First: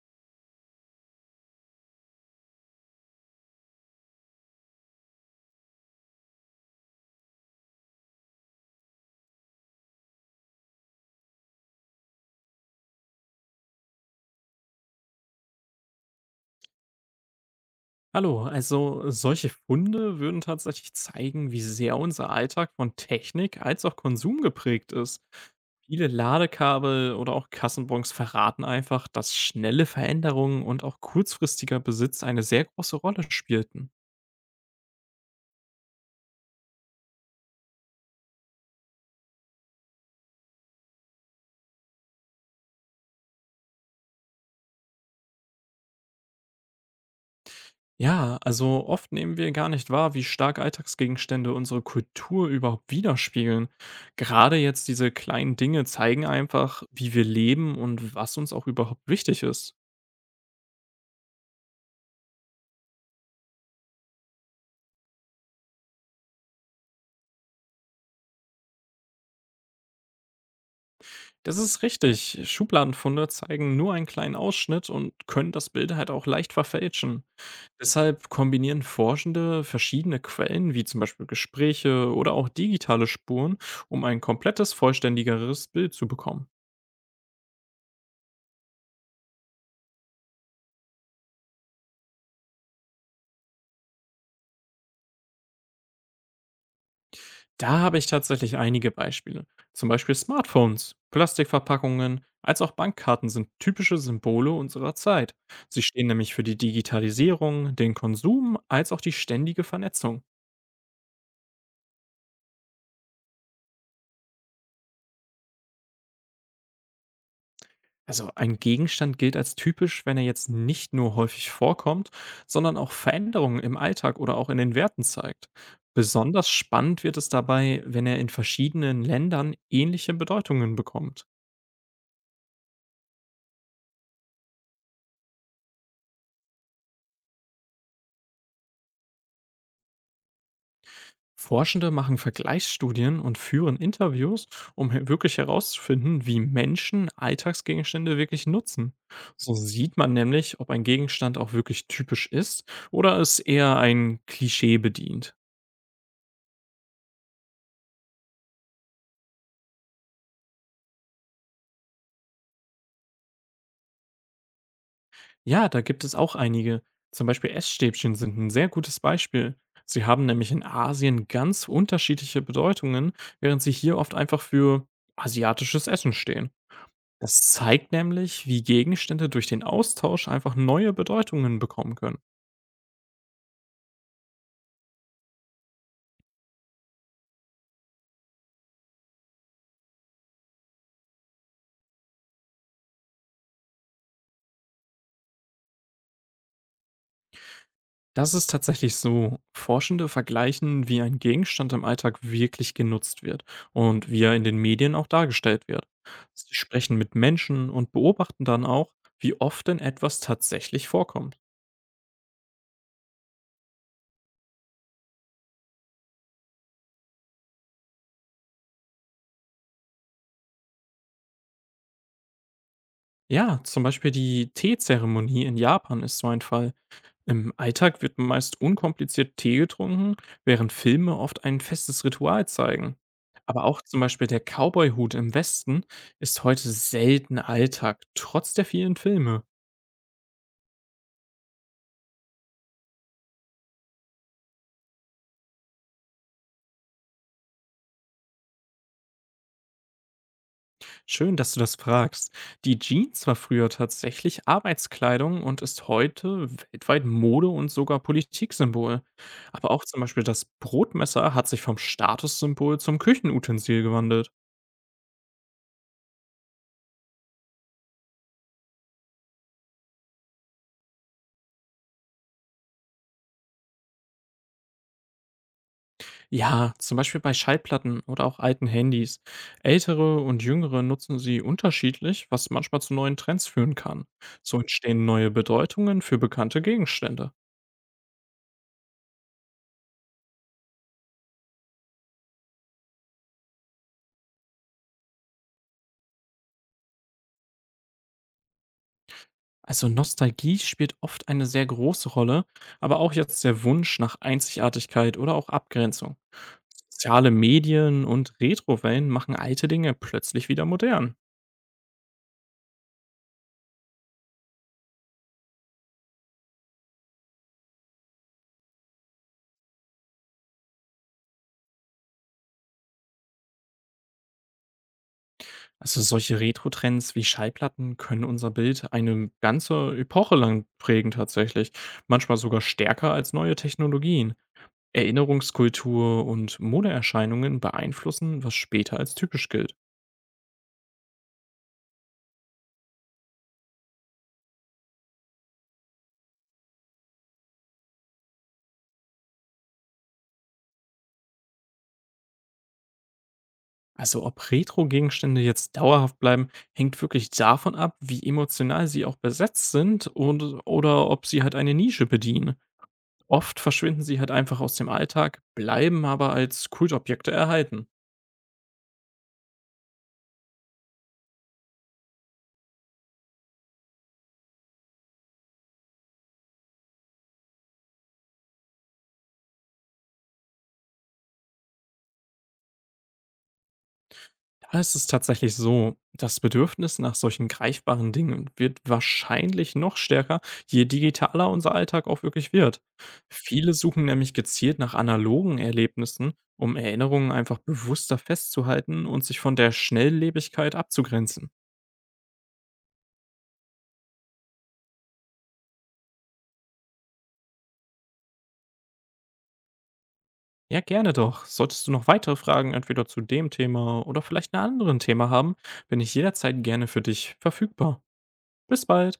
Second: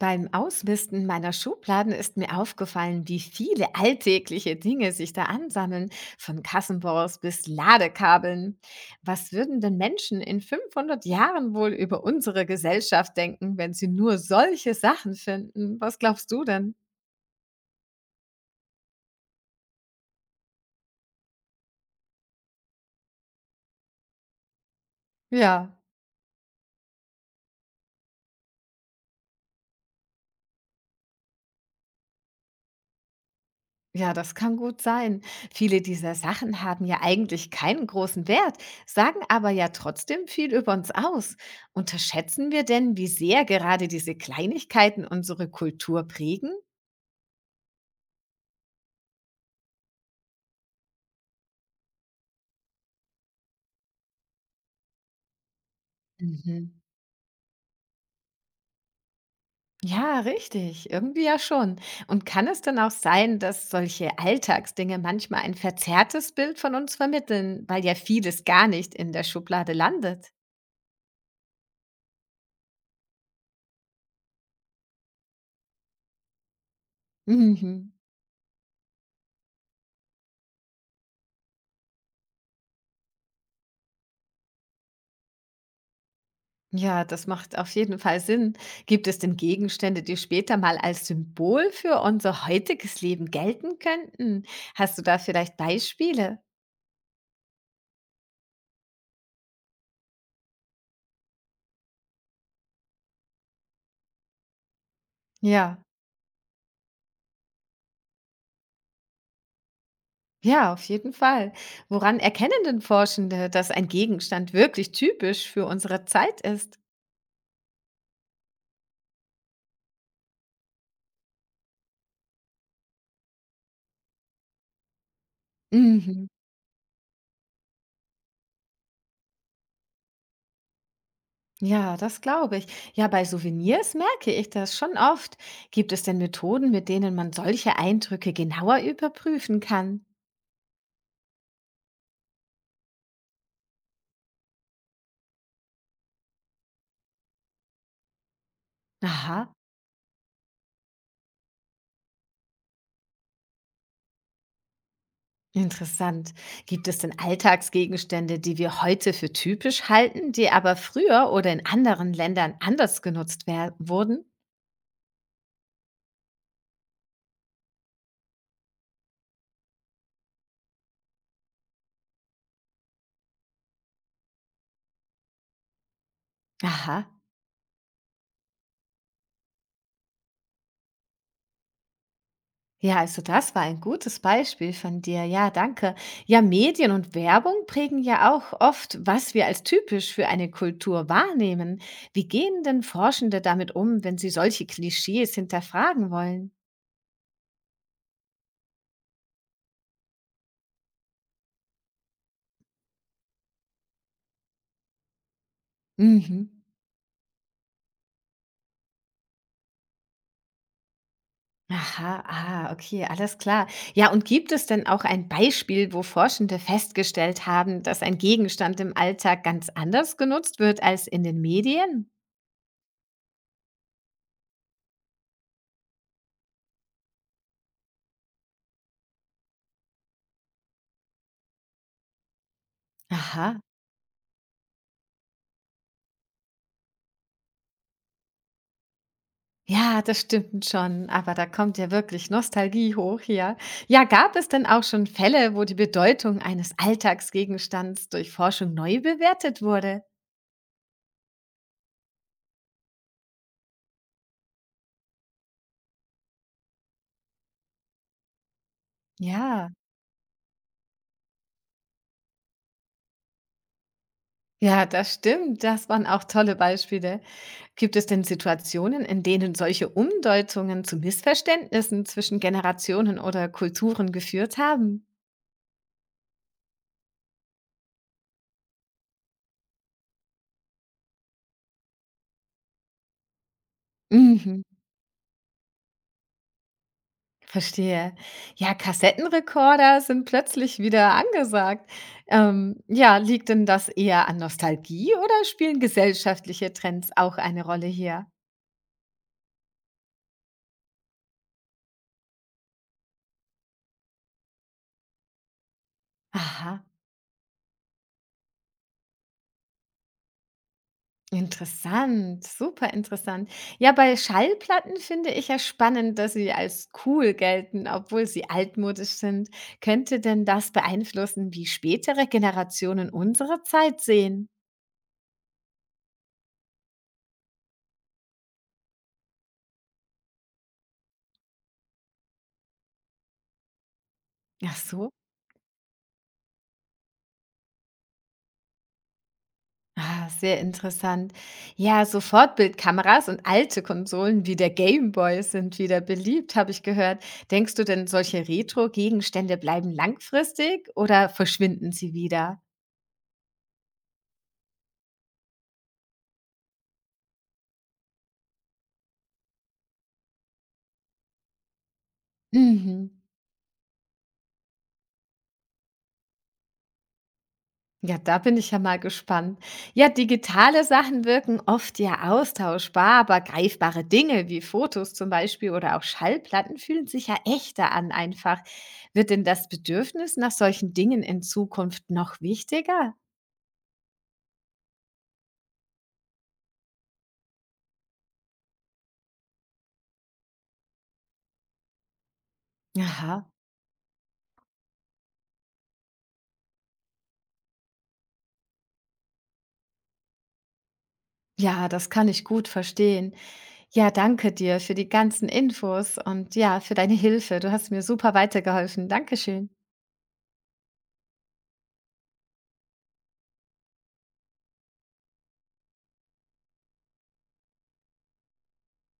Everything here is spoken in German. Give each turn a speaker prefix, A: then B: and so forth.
A: Beim Ausmisten meiner Schubladen ist mir aufgefallen, wie viele alltägliche Dinge sich da ansammeln, von Kassenbons bis Ladekabeln. Was würden denn Menschen in 500 Jahren wohl über unsere Gesellschaft denken, wenn sie nur solche Sachen finden? Was glaubst du denn?
B: Hallo, also solche Funde würden tatsächlich zeigen, wie sehr unser Alltag von Technik als auch Konsum geprägt ist.
A: Ja,
B: Viele Ladekabel oder auch Kassenbons verraten einfach, dass schnelle Veränderungen und auch kurzfristiger Besitz eine sehr große Rolle spielten.
A: ja, das kann gut sein. Viele dieser Sachen haben ja eigentlich keinen großen Wert, sagen aber ja trotzdem viel über uns aus. Unterschätzen wir denn, wie sehr gerade diese Kleinigkeiten unsere Kultur prägen?
B: Ja, also oft nehmen wir gar nicht wahr, wie stark Alltagsgegenstände unsere Kultur überhaupt widerspiegeln. Gerade jetzt diese kleinen Dinge zeigen
A: Mhm.
B: einfach, wie wir leben und was uns auch überhaupt wichtig ist.
A: Ja, richtig. Irgendwie ja schon. Und kann es denn auch sein, dass solche Alltagsdinge manchmal ein verzerrtes Bild von uns vermitteln, weil ja vieles gar nicht in der Schublade landet?
B: Das ist richtig. Schubladenfunde zeigen nur einen kleinen Ausschnitt und können das Bild halt auch leicht verfälschen.
A: Mhm.
B: Deshalb kombinieren Forschende verschiedene Quellen, wie zum Beispiel Gespräche oder auch digitale Spuren, um ein komplettes, vollständigeres Bild zu bekommen.
A: Ja, das macht auf jeden Fall Sinn. Gibt es denn Gegenstände, die später mal als Symbol für unser heutiges Leben gelten könnten? Hast du da vielleicht Beispiele?
B: Da habe ich tatsächlich einige Beispiele. Zum Beispiel Smartphones, Plastikverpackungen, als auch Bankkarten sind typische Symbole unserer Zeit.
A: Ja,
B: Sie stehen nämlich für die Digitalisierung, den Konsum als auch die ständige Vernetzung.
A: ja, auf jeden Fall. Woran erkennen denn Forschende, dass ein Gegenstand wirklich typisch für unsere Zeit ist?
B: Also ein Gegenstand gilt als typisch, wenn er jetzt nicht nur häufig vorkommt, sondern auch Veränderungen im Alltag oder auch in den Werten zeigt.
A: Mhm.
B: Besonders spannend wird es dabei, wenn er in verschiedenen Ländern ähnliche Bedeutungen bekommt.
A: Ja, das glaube ich. Ja, bei Souvenirs merke ich das schon oft. Gibt es denn Methoden, mit denen man solche Eindrücke genauer überprüfen kann?
B: Forschende machen Vergleichsstudien und führen Interviews, um wirklich herauszufinden, wie Menschen Alltagsgegenstände wirklich nutzen.
A: Aha.
B: So sieht man nämlich, ob ein Gegenstand auch wirklich typisch ist oder es eher ein Klischee bedient.
A: Interessant. Gibt es denn Alltagsgegenstände, die wir heute für typisch halten, die aber früher oder in anderen Ländern anders genutzt wurden?
B: Ja, da gibt es auch einige. Zum Beispiel Essstäbchen sind ein sehr gutes Beispiel. Sie haben nämlich in Asien ganz unterschiedliche Bedeutungen, während sie hier oft einfach für asiatisches Essen stehen.
A: Aha.
B: Das zeigt nämlich, wie Gegenstände durch den Austausch einfach neue Bedeutungen bekommen können.
A: Ja, also das war ein gutes Beispiel von dir. Ja, danke. Ja, Medien und Werbung prägen ja auch oft, was wir als typisch für eine Kultur wahrnehmen. Wie gehen denn Forschende damit um, wenn sie solche Klischees hinterfragen wollen?
B: Das ist tatsächlich so. Forschende vergleichen, wie ein Gegenstand im Alltag wirklich genutzt wird und wie er in den Medien auch dargestellt wird.
A: Mhm.
B: Sie sprechen mit Menschen und beobachten dann auch, wie oft denn etwas tatsächlich vorkommt.
A: Aha, ah, okay, alles klar. Ja, und gibt es denn auch ein Beispiel, wo Forschende festgestellt haben, dass ein Gegenstand im Alltag ganz anders genutzt wird als in den Medien?
B: Ja, zum Beispiel die Teezeremonie in Japan ist so ein Fall. Im Alltag wird meist unkompliziert Tee getrunken, während Filme oft ein festes Ritual zeigen.
A: Aha.
B: Aber auch zum Beispiel der Cowboy-Hut im Westen ist heute selten Alltag, trotz der vielen Filme.
A: Ja, das stimmt schon, aber da kommt ja wirklich Nostalgie hoch hier. Ja, gab es denn auch schon Fälle, wo die Bedeutung eines Alltagsgegenstands durch Forschung neu bewertet wurde?
B: Schön, dass du das fragst. Die Jeans war früher tatsächlich Arbeitskleidung und ist heute weltweit Mode und sogar Politiksymbol. Aber
A: Ja,
B: auch zum Beispiel das Brotmesser hat sich vom Statussymbol zum Küchenutensil gewandelt.
A: ja, das stimmt. Das waren auch tolle Beispiele. Gibt es denn Situationen, in denen solche Umdeutungen zu Missverständnissen zwischen Generationen oder Kulturen geführt haben?
B: Ja, zum Beispiel bei Schallplatten oder auch alten Handys. Ältere und jüngere nutzen sie unterschiedlich, was manchmal zu neuen Trends führen kann. So
A: Mhm,
B: entstehen neue Bedeutungen für bekannte Gegenstände.
A: verstehe. Ja, Kassettenrekorder sind plötzlich wieder angesagt. Ja, liegt denn das eher an Nostalgie oder spielen gesellschaftliche Trends auch eine Rolle hier?
B: Also Nostalgie spielt oft eine sehr große Rolle, aber auch jetzt der Wunsch nach Einzigartigkeit oder auch Abgrenzung.
A: Aha.
B: Soziale Medien und Retrowellen machen alte Dinge plötzlich wieder modern.
A: Interessant, super interessant. Ja, bei Schallplatten finde ich ja spannend, dass sie als cool gelten, obwohl sie altmodisch sind. Könnte denn das beeinflussen, wie spätere Generationen unsere Zeit sehen?
B: Also solche Retro-Trends wie Schallplatten können unser Bild eine ganze Epoche lang prägen tatsächlich, manchmal sogar stärker als neue Technologien.
A: Ach so.
B: Erinnerungskultur und Modeerscheinungen beeinflussen, was später als typisch gilt.
A: Ah, sehr interessant. Ja, so Fortbildkameras und alte Konsolen wie der Gameboy sind wieder beliebt, habe ich gehört. Denkst du denn, solche Retro-Gegenstände bleiben langfristig oder verschwinden sie wieder?
B: Also ob Retro-Gegenstände jetzt dauerhaft bleiben, hängt wirklich davon ab, wie emotional sie auch besetzt sind und oder ob sie halt eine Nische bedienen.
A: Mhm.
B: Oft verschwinden sie halt einfach aus dem Alltag, bleiben aber als Kultobjekte erhalten.
A: Ja, da bin ich ja mal gespannt. Ja, digitale Sachen wirken oft ja austauschbar, aber greifbare Dinge wie Fotos zum Beispiel oder auch Schallplatten fühlen sich ja echter an einfach. Wird denn das Bedürfnis nach solchen Dingen in Zukunft noch wichtiger?
B: Da ist es tatsächlich so, das Bedürfnis nach solchen greifbaren Dingen wird wahrscheinlich noch stärker, je digitaler unser Alltag auch wirklich wird.
A: Aha.
B: Viele suchen nämlich gezielt nach analogen Erlebnissen, um Erinnerungen einfach bewusster festzuhalten und sich von der Schnelllebigkeit abzugrenzen.
A: Ja, das kann ich gut verstehen. Ja, danke dir für die ganzen Infos und ja, für deine Hilfe. Du hast mir super weitergeholfen. Dankeschön.
B: Ja, gerne doch. Solltest du noch weitere Fragen entweder zu dem Thema oder vielleicht einem anderen Thema haben, bin ich jederzeit gerne für dich verfügbar. Bis bald.